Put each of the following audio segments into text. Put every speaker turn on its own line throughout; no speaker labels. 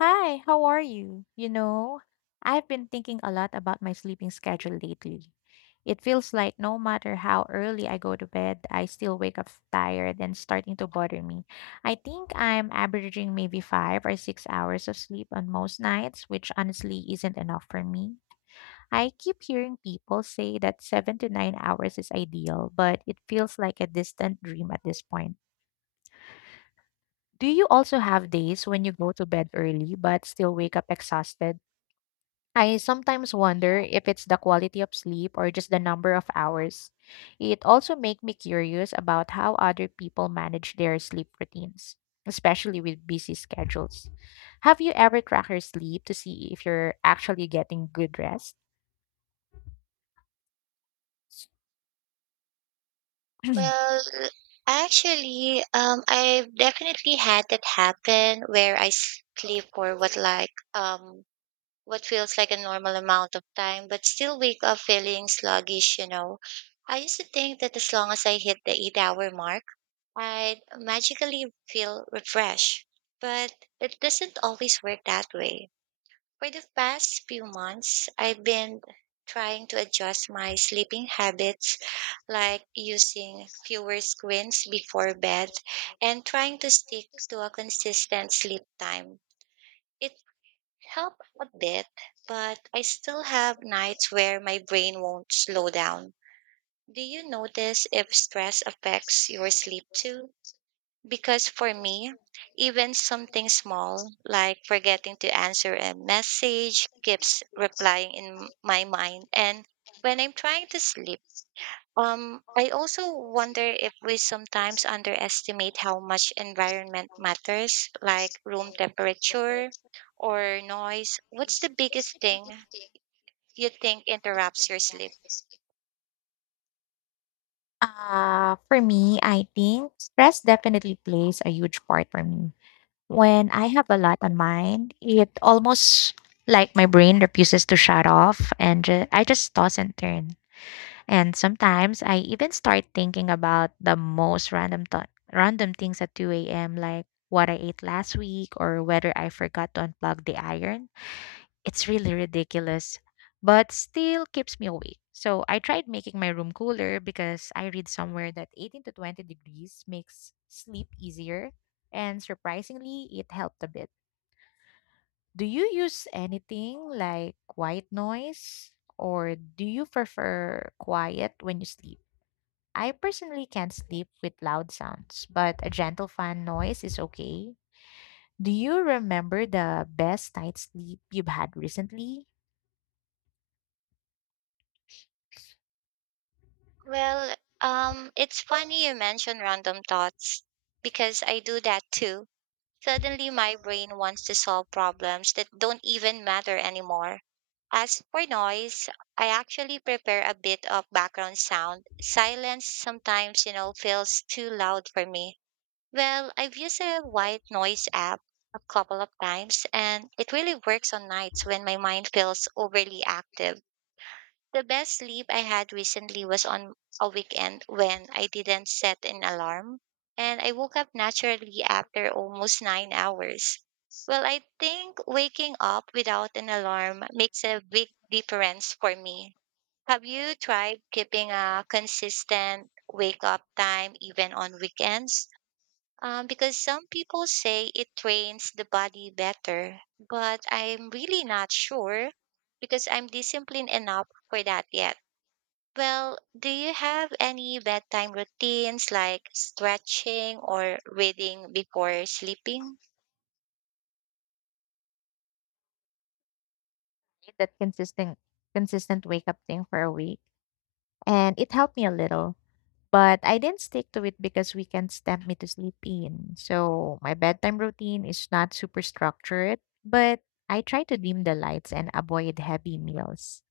Hi, how are you? You know, I've been thinking a lot about my sleeping schedule lately. It feels like no matter how early I go to bed, I still wake up tired and starting to bother me. I think I'm averaging maybe 5 or 6 hours of sleep on most nights, which honestly isn't enough for me. I keep hearing people say that 7 to 9 hours is ideal, but it feels like a distant dream at this point. Do you also have days when you go to bed early but still wake up exhausted? I sometimes wonder if it's the quality of sleep or just the number of hours. It also makes me curious about how other people manage their sleep routines, especially with busy schedules. Have you ever tracked your sleep to see if you're actually getting good rest?
Well, actually, I've definitely had that happen where I sleep for what feels like a normal amount of time, but still wake up feeling sluggish. You know, I used to think that as long as I hit the eight-hour mark, I'd magically feel refreshed, but it doesn't always work that way. For the past few months, I've been trying to adjust my sleeping habits, like using fewer screens before bed and trying to stick to a consistent sleep time. It helped a bit, but I still have nights where my brain won't slow down. Do you notice if stress affects your sleep too? Because for me, even something small, like forgetting to answer a message, keeps replying in my mind. And when I'm trying to sleep, I also wonder if we sometimes underestimate how much environment matters, like room temperature or noise. What's the biggest thing you think interrupts your sleep?
For me, I think stress definitely plays a huge part for me. When I have a lot on mind, it almost like my brain refuses to shut off and I just toss and turn. And sometimes I even start thinking about the most random random things at 2 a.m. like what I ate last week or whether I forgot to unplug the iron. It's really ridiculous, but still keeps me awake. So I tried making my room cooler because I read somewhere that 18 to 20 degrees makes sleep easier, and surprisingly it helped a bit. Do you use anything like white noise, or do you prefer quiet when you sleep? I personally can't sleep with loud sounds, but a gentle fan noise is okay. Do you remember the best night's sleep you've had recently?
Well, it's funny you mentioned random thoughts because I do that too. Suddenly, my brain wants to solve problems that don't even matter anymore. As for noise, I actually prepare a bit of background sound. Silence sometimes, you know, feels too loud for me. Well, I've used a white noise app a couple of times, and it really works on nights when my mind feels overly active. The best sleep I had recently was on a weekend when I didn't set an alarm and I woke up naturally after almost 9 hours. Well, I think waking up without an alarm makes a big difference for me. Have you tried keeping a consistent wake up time even on weekends? Because some people say it trains the body better, but I'm really not sure because I'm disciplined enough for that yet. Well, do you have any bedtime routines like stretching or reading before sleeping?
That consistent wake up thing for a week. And it helped me a little. But I didn't stick to it because weekends tempt me to sleep in. So my bedtime routine is not super structured, but I try to dim the lights and avoid heavy meals.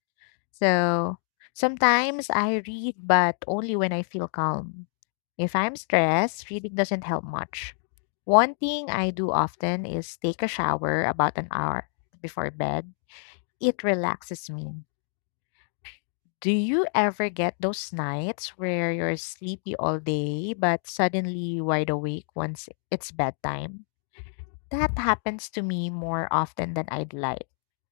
So sometimes I read, but only when I feel calm. If I'm stressed, reading doesn't help much. One thing I do often is take a shower about an hour before bed. It relaxes me. Do you ever get those nights where you're sleepy all day but suddenly wide awake once it's bedtime? That happens to me more often than I'd like.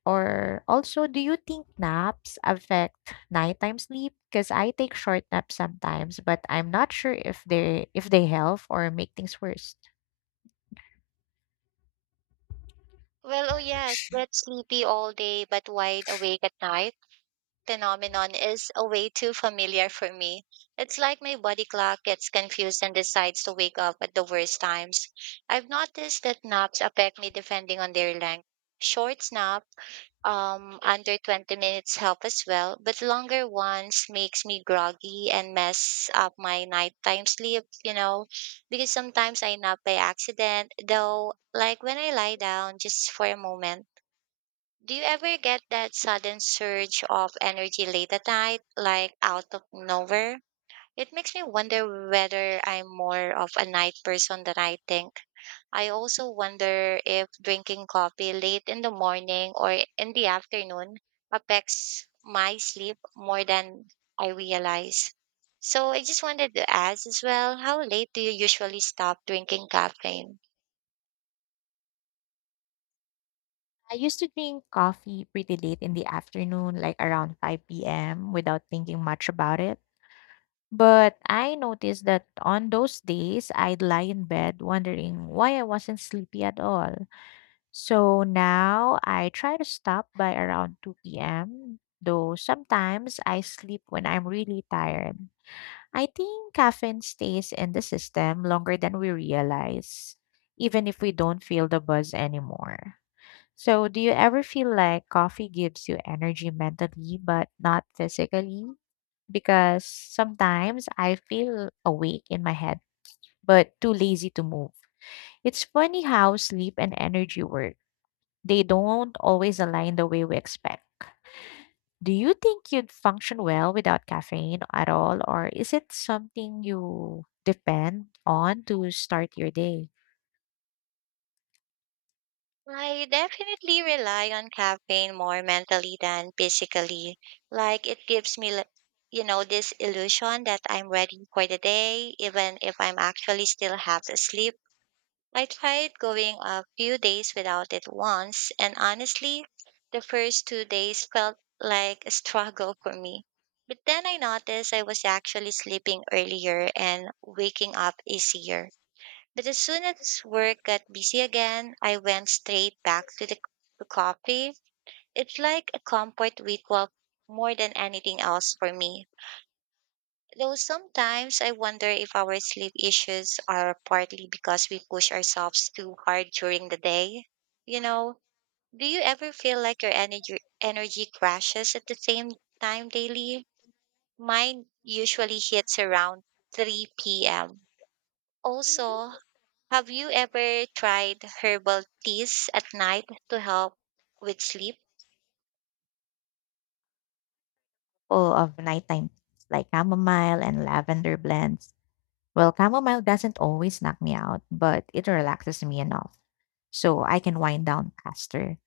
Or also, do you think naps affect nighttime sleep? Because I take short naps sometimes, but I'm not sure if they help or make things worse.
Well, oh yes, that sleepy all day but wide awake at night phenomenon is a way too familiar for me. It's like my body clock gets confused and decides to wake up at the worst times. I've noticed that naps affect me depending on their length. Short naps under 20 minutes help as well, but longer ones makes me groggy and mess up my nighttime sleep, you know, because sometimes I nap by accident though, like when I lie down just for a moment. Do you ever get that sudden surge of energy late at night, like out of nowhere? It makes me wonder whether I'm more of a night person than I think. I also wonder if drinking coffee late in the morning or in the afternoon affects my sleep more than I realize. So I just wanted to ask as well, how late do you usually stop drinking caffeine?
I used to drink coffee pretty late in the afternoon, like around 5 p.m., without thinking much about it. But I noticed that on those days, I'd lie in bed wondering why I wasn't sleepy at all. So now I try to stop by around 2 p.m., though sometimes I sleep when I'm really tired. I think caffeine stays in the system longer than we realize, even if we don't feel the buzz anymore. So, do you ever feel like coffee gives you energy mentally but not physically? Because sometimes I feel awake in my head but too lazy to move. It's funny how sleep and energy work. They don't always align the way we expect. Do you think you'd function well without caffeine at all, or is it something you depend on to start your day?
I definitely rely on caffeine more mentally than physically. Like it gives me you know, this illusion that I'm ready for the day even if I'm actually still half asleep. I tried going a few days without it once, and honestly, the first 2 days felt like a struggle for me. But then I noticed I was actually sleeping earlier and waking up easier. But as soon as work got busy again, I went straight back to to coffee. It's like a comfort ritual more than anything else for me. Though sometimes I wonder if our sleep issues are partly because we push ourselves too hard during the day. You know, do you ever feel like your energy crashes at the same time daily? Mine usually hits around 3 p.m. Also, have you ever tried herbal teas at night to help with sleep?
Full of nighttime teas like chamomile and lavender blends. Well, chamomile doesn't always knock me out, but it relaxes me enough so I can wind down faster.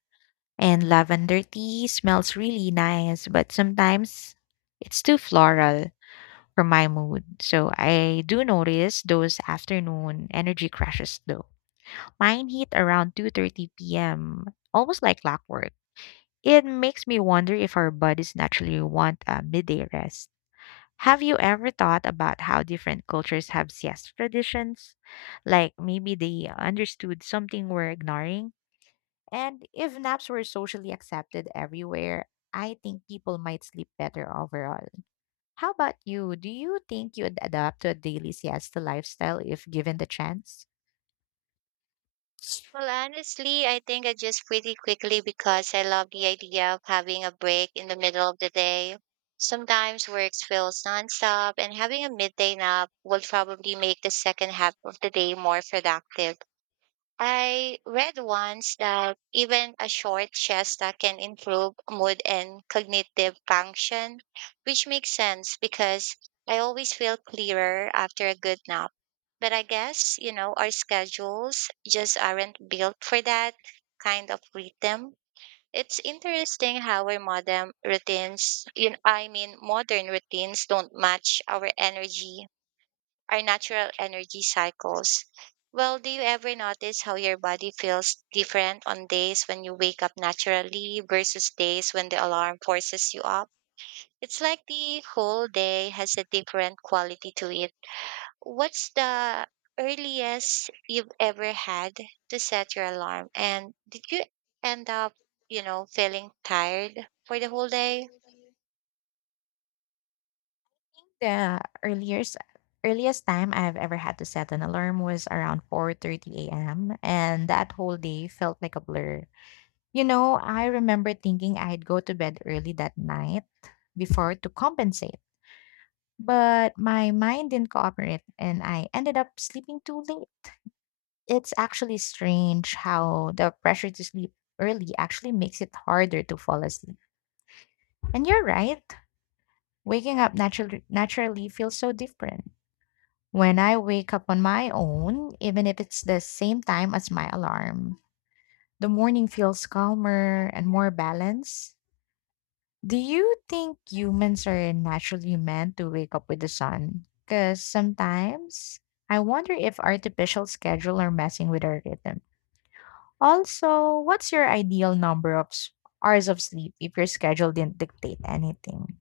And lavender tea smells really nice, but sometimes it's too floral. From my mood. So I do notice those afternoon energy crashes though. Mine hit around 2:30 p.m., almost like clockwork. It makes me wonder if our bodies naturally want a midday rest. Have you ever thought about how different cultures have siesta traditions? Like maybe they understood something we're ignoring? And if naps were socially accepted everywhere, I think people might sleep better overall. How about you? Do you think you'd adapt to a daily siesta lifestyle if given the chance?
Well, honestly, I think I just pretty quickly because I love the idea of having a break in the middle of the day. Sometimes work feels nonstop, and having a midday nap will probably make the second half of the day more productive. I read once that even a short siesta can improve mood and cognitive function, which makes sense because I always feel clearer after a good nap. But I guess, you know, our schedules just aren't built for that kind of rhythm. It's interesting how our modern routines, you know, I mean, modern routines don't match our natural energy cycles. Well, do you ever notice how your body feels different on days when you wake up naturally versus days when the alarm forces you up? It's like the whole day has a different quality to it. What's the earliest you've ever had to set your alarm? And did you end up, you know, feeling tired for the whole day?
The earliest time I've ever had to set an alarm was around 4:30 a.m., and that whole day felt like a blur. You know, I remember thinking I'd go to bed early that night before to compensate, but my mind didn't cooperate and I ended up sleeping too late. It's actually strange how the pressure to sleep early actually makes it harder to fall asleep. And you're right, waking up naturally feels so different. When I wake up on my own, even if it's the same time as my alarm, the morning feels calmer and more balanced. Do you think humans are naturally meant to wake up with the sun? Because sometimes I wonder if artificial schedule are messing with our rhythm. Also, what's your ideal number of hours of sleep if your schedule didn't dictate anything?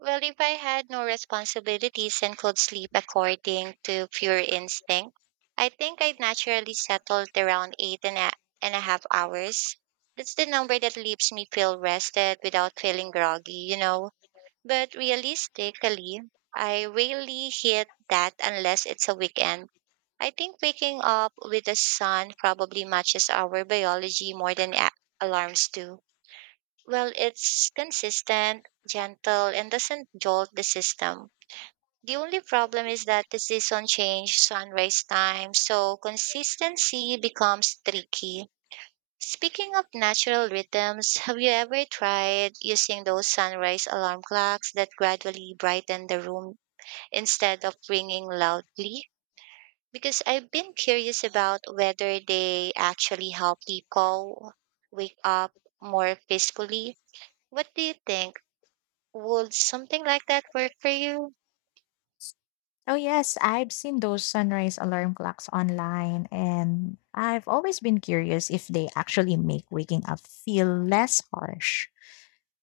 Well, if I had no responsibilities and could sleep according to pure instinct, I think I'd naturally settle at around and a half hours. That's the number that leaves me feel rested without feeling groggy, you know. But realistically, I rarely hit that unless it's a weekend. I think waking up with the sun probably matches our biology more than alarms do. Well, it's consistent, gentle, and doesn't jolt the system. The only problem is that the season change sunrise time, so consistency becomes tricky. Speaking of natural rhythms, have you ever tried using those sunrise alarm clocks that gradually brighten the room instead of ringing loudly? Because I've been curious about whether they actually help people wake up more peacefully. What do you think? Would something like that work for you?
Oh, yes, I've seen those sunrise alarm clocks online, and I've always been curious if they actually make waking up feel less harsh.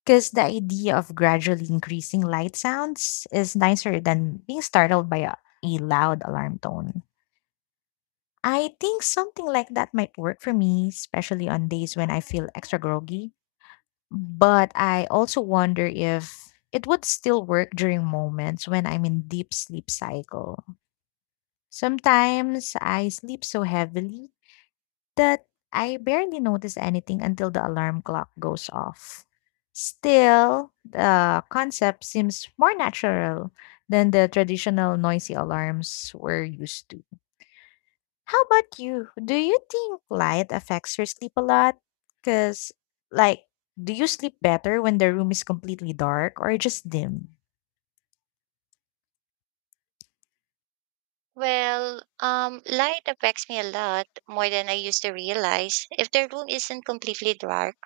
Because the idea of gradually increasing light sounds is nicer than being startled by a loud alarm tone. I think something like that might work for me, especially on days when I feel extra groggy. But I also wonder if it would still work during moments when I'm in deep sleep cycle. Sometimes I sleep so heavily that I barely notice anything until the alarm clock goes off. Still, the concept seems more natural than the traditional noisy alarms we're used to. How about you? Do you think light affects your sleep a lot? Because, like, do you sleep better when the room is completely dark or just dim?
Well, light affects me a lot more than I used to realize. If the room isn't completely dark,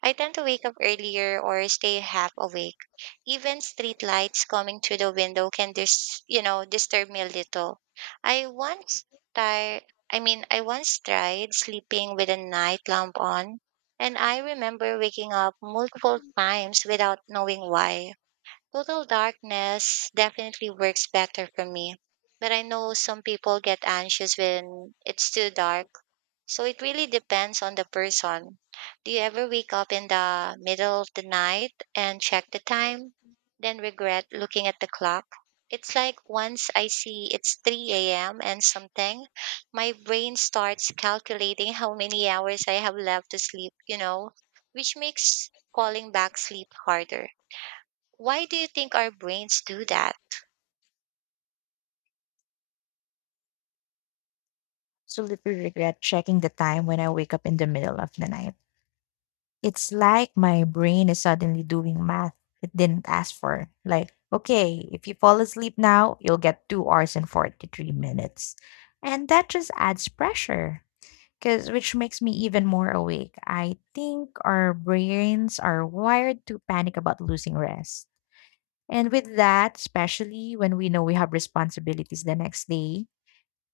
I tend to wake up earlier or stay half awake. Even street lights coming through the window can you know, disturb me a little. I tried, I mean, I once tried sleeping with a night lamp on, and I remember waking up multiple times without knowing why. Total darkness definitely works better for me, but I know some people get anxious when it's too dark. So it really depends on the person. Do you ever wake up in the middle of the night and check the time, then regret looking at the clock? It's like once I see it's 3 a.m. and something, my brain starts calculating how many hours I have left to sleep, you know, which makes falling back sleep harder. Why do you think our brains do that?
Absolutely regret checking the time when I wake up in the middle of the night. It's like my brain is suddenly doing math it didn't ask for. Like, okay, if you fall asleep now, you'll get 2 hours and 43 minutes. And that just adds pressure. Cause which makes me even more awake. I think our brains are wired to panic about losing rest. And with that, especially when we know we have responsibilities the next day,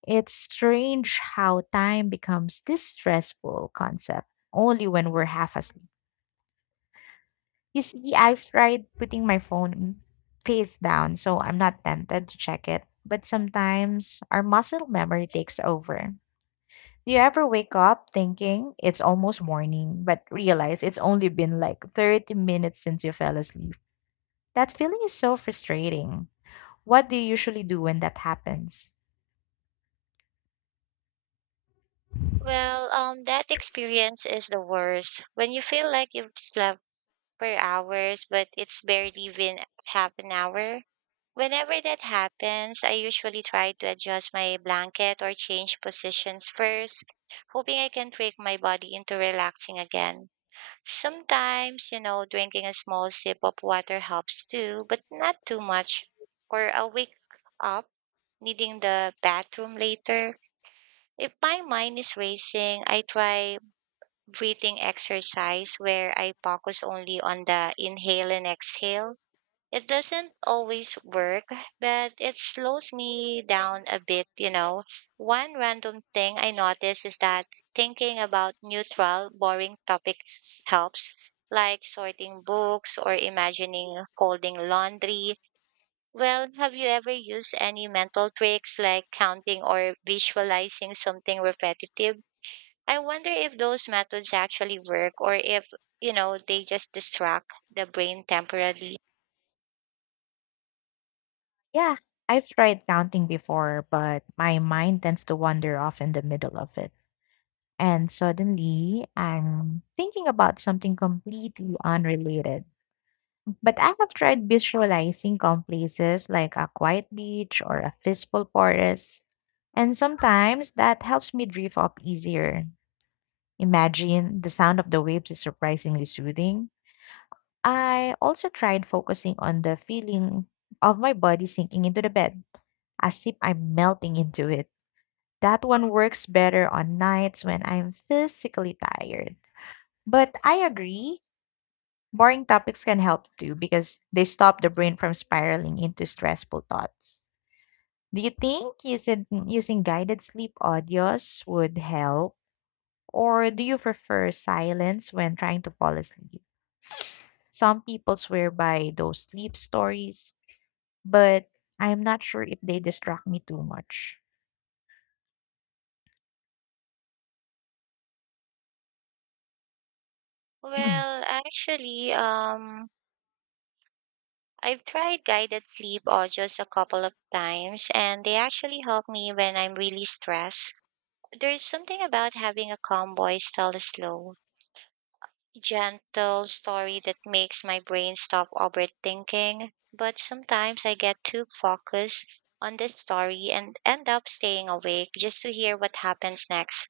it's strange how time becomes this stressful concept only when we're half asleep. You see, I've tried putting my phone face down, so I'm not tempted to check it. But sometimes our muscle memory takes over. Do you ever wake up thinking it's almost morning, but realize it's only been like 30 minutes since you fell asleep? That feeling is so frustrating. What do you usually do when that happens?
Well, that experience is the worst. When you feel like you've slept for hours, but it's barely been half an hour. Whenever that happens, I usually try to adjust my blanket or change positions first, hoping I can trick my body into relaxing again. Sometimes, you know, drinking a small sip of water helps too, but not too much. Or I'll wake up needing the bathroom later. If my mind is racing, I try breathing exercise where I focus only on the inhale and exhale. It doesn't always work, but it slows me down a bit, you know. One random thing I notice is that thinking about neutral, boring topics helps, like sorting books or imagining folding laundry. Well, have you ever used any mental tricks like counting or visualizing something repetitive? I wonder if those methods actually work or if, you know, they just distract the brain temporarily.
Yeah, I've tried counting before, but my mind tends to wander off in the middle of it. And suddenly, I'm thinking about something completely unrelated. But I have tried visualizing calm places like a quiet beach or a peaceful forest, and sometimes that helps me drift off easier. Imagine the sound of the waves is surprisingly soothing. I also tried focusing on the feeling of my body sinking into the bed, as if I'm melting into it. That one works better on nights when I'm physically tired. But I agree, boring topics can help too because they stop the brain from spiraling into stressful thoughts. Do you think using guided sleep audios would help? Or do you prefer silence when trying to fall asleep? Some people swear by those sleep stories, but I'm not sure if they distract me too much.
Well, actually, um, I've tried guided sleep audios a couple of times and they actually help me when I'm really stressed. There's something about having a calm voice tell a slow, gentle story that makes my brain stop overthinking. But sometimes I get too focused on the story and end up staying awake just to hear what happens next,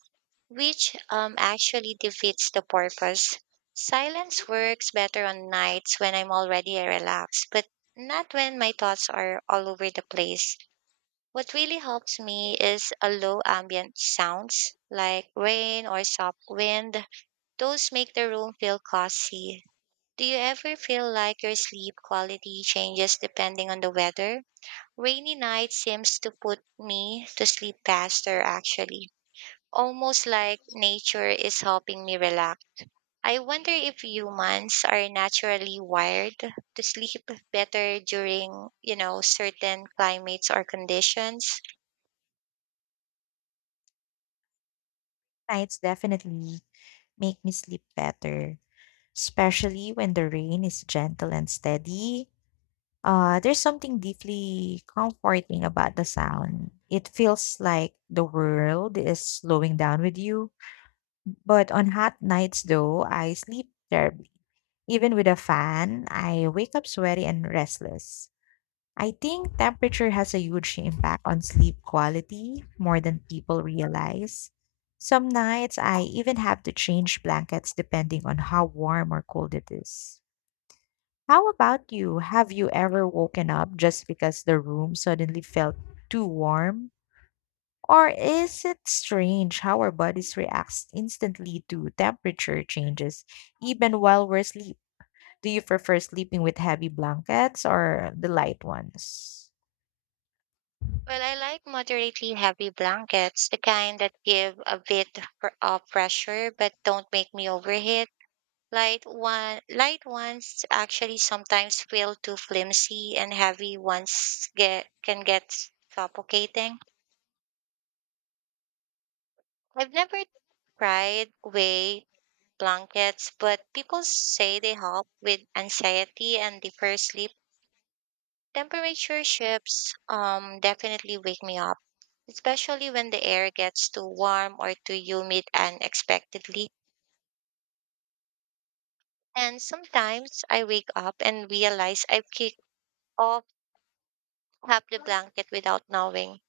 which actually defeats the purpose. Silence works better on nights when I'm already relaxed, but not when my thoughts are all over the place. What really helps me is a low ambient sounds like rain or soft wind. Those make the room feel cozy. Do you ever feel like your sleep quality changes depending on the weather? Rainy nights seems to put me to sleep faster actually, almost like nature is helping me relax. I wonder if humans are naturally wired to sleep better during, you know, certain climates or conditions.
Nights definitely make me sleep better, especially when the rain is gentle and steady. There's something deeply comforting about the sound. It feels like the world is slowing down with you. But on hot nights, though, I sleep terribly. Even with a fan, I wake up sweaty and restless. I think temperature has a huge impact on sleep quality more than people realize. Some nights, I even have to change blankets depending on how warm or cold it is. How about you? Have you ever woken up just because the room suddenly felt too warm? Or is it strange how our bodies react instantly to temperature changes, even while we're asleep? Do you prefer sleeping with heavy blankets or the light ones
Well, I like moderately heavy blankets, the kind that give a bit of pressure but don't make me overheat. Light ones actually sometimes feel too flimsy, and heavy ones get can get suffocating. I've never tried way blankets, but people say they help with anxiety and defer sleep. Temperature shifts definitely wake me up, especially when the air gets too warm or too humid unexpectedly. And sometimes I wake up and realize I've kicked off half the blanket without knowing.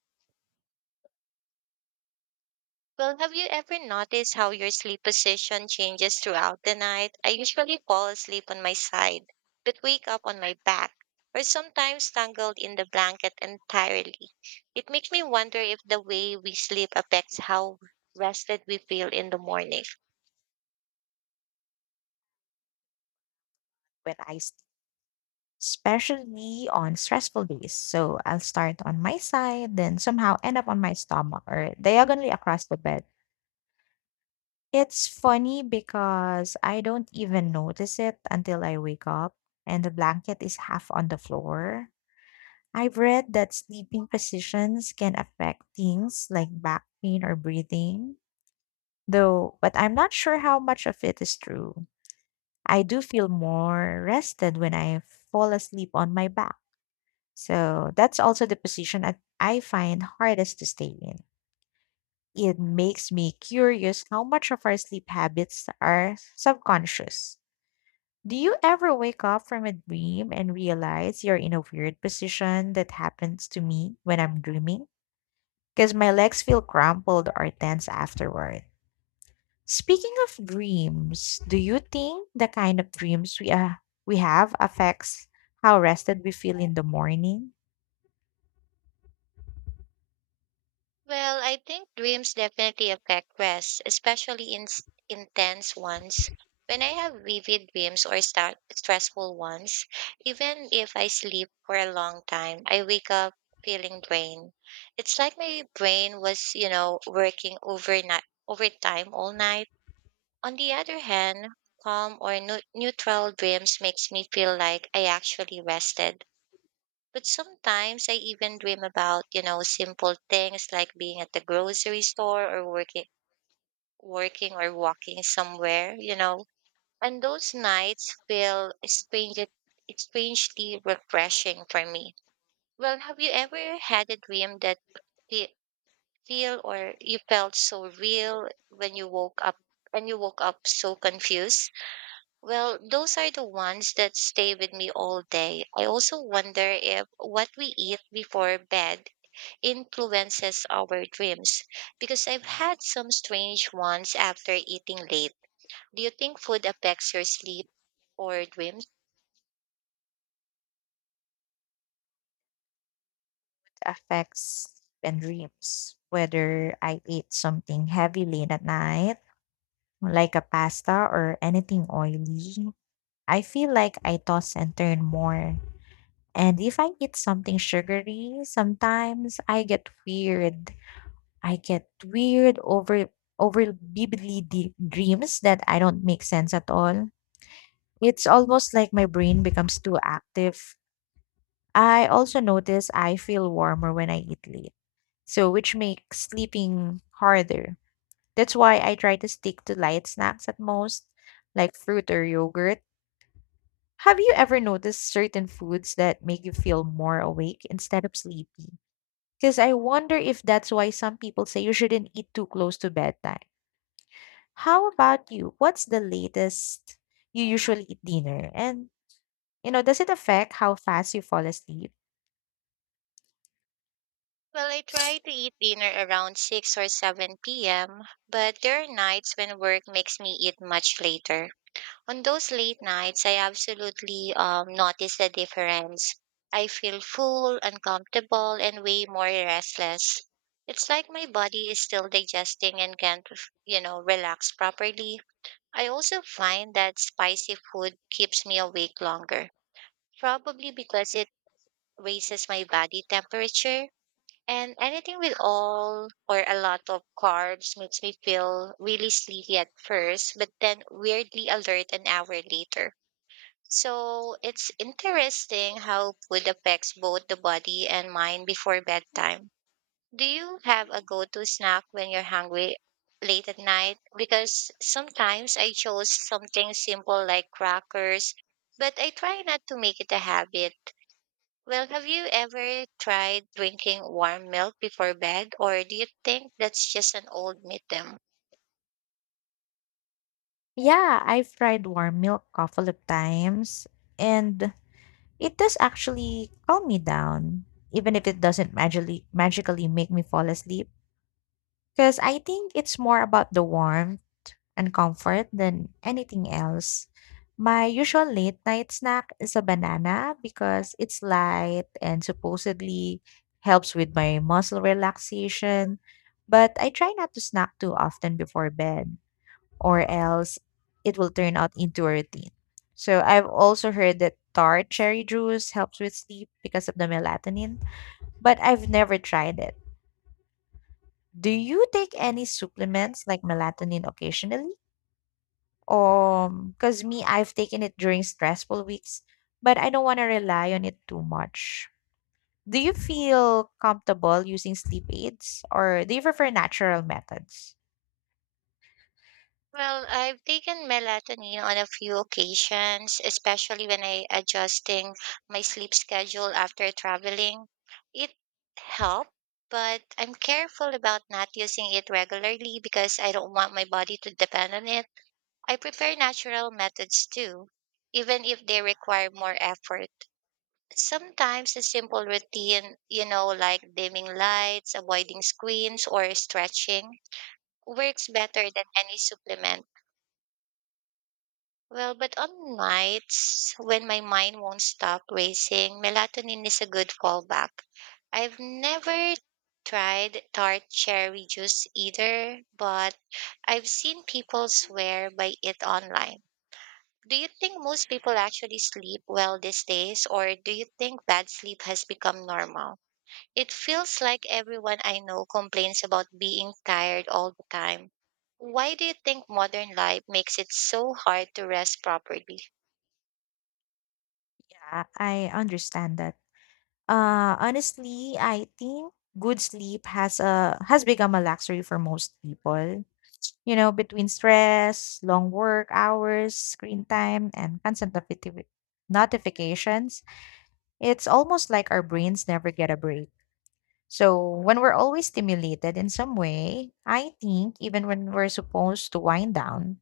Well, have you ever noticed how your sleep position changes throughout the night? I usually fall asleep on my side, but wake up on my back, or sometimes tangled in the blanket entirely. It makes me wonder if the way we sleep affects how rested we feel in the morning.
when I sleep? Especially on stressful days. So I'll start on my side, then somehow end up on my stomach or diagonally across the bed. It's funny because I don't even notice it until I wake up and the blanket is half on the floor. I've read that sleeping positions can affect things like back pain or breathing, though, but I'm not sure how much of it is true. I do feel more rested when I fall asleep on my back. So that's also the position that I find hardest to stay in. It makes me curious how much of our sleep habits are subconscious. Do you ever wake up from a dream and realize you're in a weird position that happens to me when I'm dreaming? Because my legs feel crumpled or tense afterward. Speaking of dreams, do you think the kind of dreams we have affects how rested we feel in the morning?
Well, I think dreams definitely affect rest, especially in intense ones. When I have vivid dreams or start stressful ones, even if I sleep for a long time, I wake up feeling drained. It's like my brain was, working overnight, overtime all night. On the other hand, calm or neutral dreams makes me feel like I actually rested, but sometimes I even dream about, simple things like being at the grocery store or working or walking somewhere. And those nights feel strangely refreshing for me. Well, have you ever had a dream that fe- feel, or you felt so real when you woke up and you woke up so confused? Well, those are the ones that stay with me all day. I also wonder if what we eat before bed influences our dreams, because I've had some strange ones after eating late. Do you think food affects your sleep or dreams?
Affects and dreams, whether I ate something heavy late at night, like a pasta or anything oily. I feel like I toss and turn more. And if I eat something sugary, sometimes I get weird. I get weird over vividly deep dreams that I don't make sense at all. It's almost like my brain becomes too active. I also notice I feel warmer when I eat late, so which makes sleeping harder. That's why I try to stick to light snacks at most, like fruit or yogurt. Have you ever noticed certain foods that make you feel more awake instead of sleepy? Because I wonder if that's why some people say you shouldn't eat too close to bedtime. How about you? What's the latest you usually eat dinner? And, you know, does it affect how fast you fall asleep?
Well, I try to eat dinner around 6 or 7 p.m., but there are nights when work makes me eat much later. On those late nights, I absolutely notice the difference. I feel full, uncomfortable, and way more restless. It's like my body is still digesting and can't, relax properly. I also find that spicy food keeps me awake longer, probably because it raises my body temperature. And anything with all or a lot of carbs makes me feel really sleepy at first, but then weirdly alert an hour later. So it's interesting how food affects both the body and mind before bedtime. Do you have a go to snack when you're hungry late at night? Because sometimes I chose something simple like crackers, but I try not to make it a habit. Well, have you ever tried drinking warm milk before bed, or do you think that's just an old myth?
Yeah, I've tried warm milk a couple of times, and it does actually calm me down, even if it doesn't magically make me fall asleep. Because I think it's more about the warmth and comfort than anything else. My usual late night snack is a banana because it's light and supposedly helps with my muscle relaxation. But I try not to snack too often before bed, or else it will turn out into a routine. So I've also heard that tart cherry juice helps with sleep because of the melatonin, but I've never tried it. Do you take any supplements like melatonin occasionally? Cause me, I've taken it during stressful weeks, but I don't want to rely on it too much. Do you feel comfortable using sleep aids or do you prefer natural methods?
Well, I've taken melatonin on a few occasions, especially when I adjusting my sleep schedule after traveling. It helped, but I'm careful about not using it regularly because I don't want my body to depend on it. I prefer natural methods too, even if they require more effort. Sometimes a simple routine, like dimming lights, avoiding screens, or stretching works better than any supplement. Well, but on nights when my mind won't stop racing, melatonin is a good fallback. I've never tried tart cherry juice either, but I've seen people swear by it online. Do you think most people actually sleep well these days, or do you think bad sleep has become normal? It feels like everyone I know complains about being tired all the time. Why do you think modern life makes it so hard to rest properly?
Yeah, I understand that. Honestly, I think good sleep has become a luxury for most people. You know, between stress, long work hours, screen time, and constant notifications, it's almost like our brains never get a break. So, when we're always stimulated in some way, I think even when we're supposed to wind down,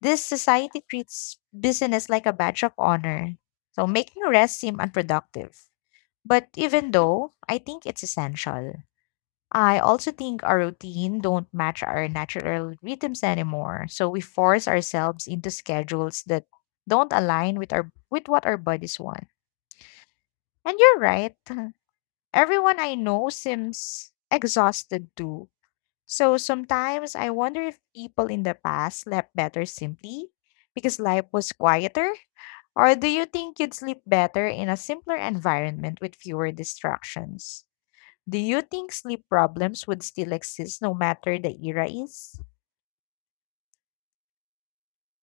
this society treats business like a badge of honor. So, making rest seem unproductive. But even though I think it's essential, I also think our routine don't match our natural rhythms anymore. So we force ourselves into schedules that don't align with our with what our bodies want. And you're right. Everyone I know seems exhausted too, so sometimes I wonder if people in the past slept better simply because life was quieter? Or do you think you'd sleep better in a simpler environment with fewer distractions? Do you think sleep problems would still exist no matter the era is?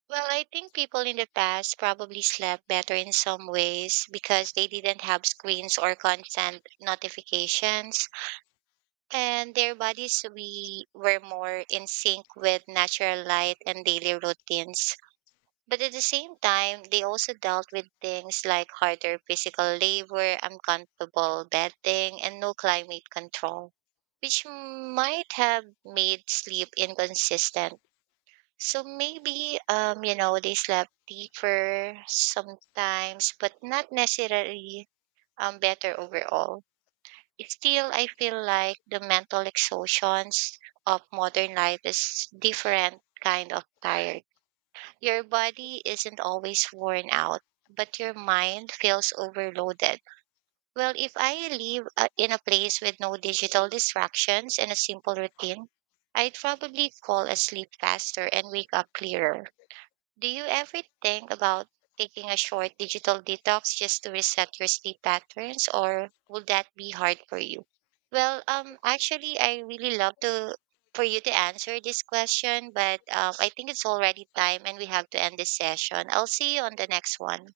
Well, I think people in the past probably slept better in some ways because they didn't have screens or constant notifications, and their bodies we were more in sync with natural light and daily routines. But at the same time, they also dealt with things like harder physical labor, uncomfortable bedding, and no climate control, which might have made sleep inconsistent. So maybe they slept deeper sometimes, but not necessarily better overall. Still, I feel like the mental exhaustions of modern life is different kind of tired. Your body isn't always worn out, but your mind feels overloaded. Well, if I live in a place with no digital distractions and a simple routine, I'd probably fall asleep faster and wake up clearer. Do you ever think about taking a short digital detox just to reset your sleep patterns, or would that be hard for you? Well, actually, I really love to for you to answer this question, but I think it's already time and we have to end this session. I'll see you on the next one.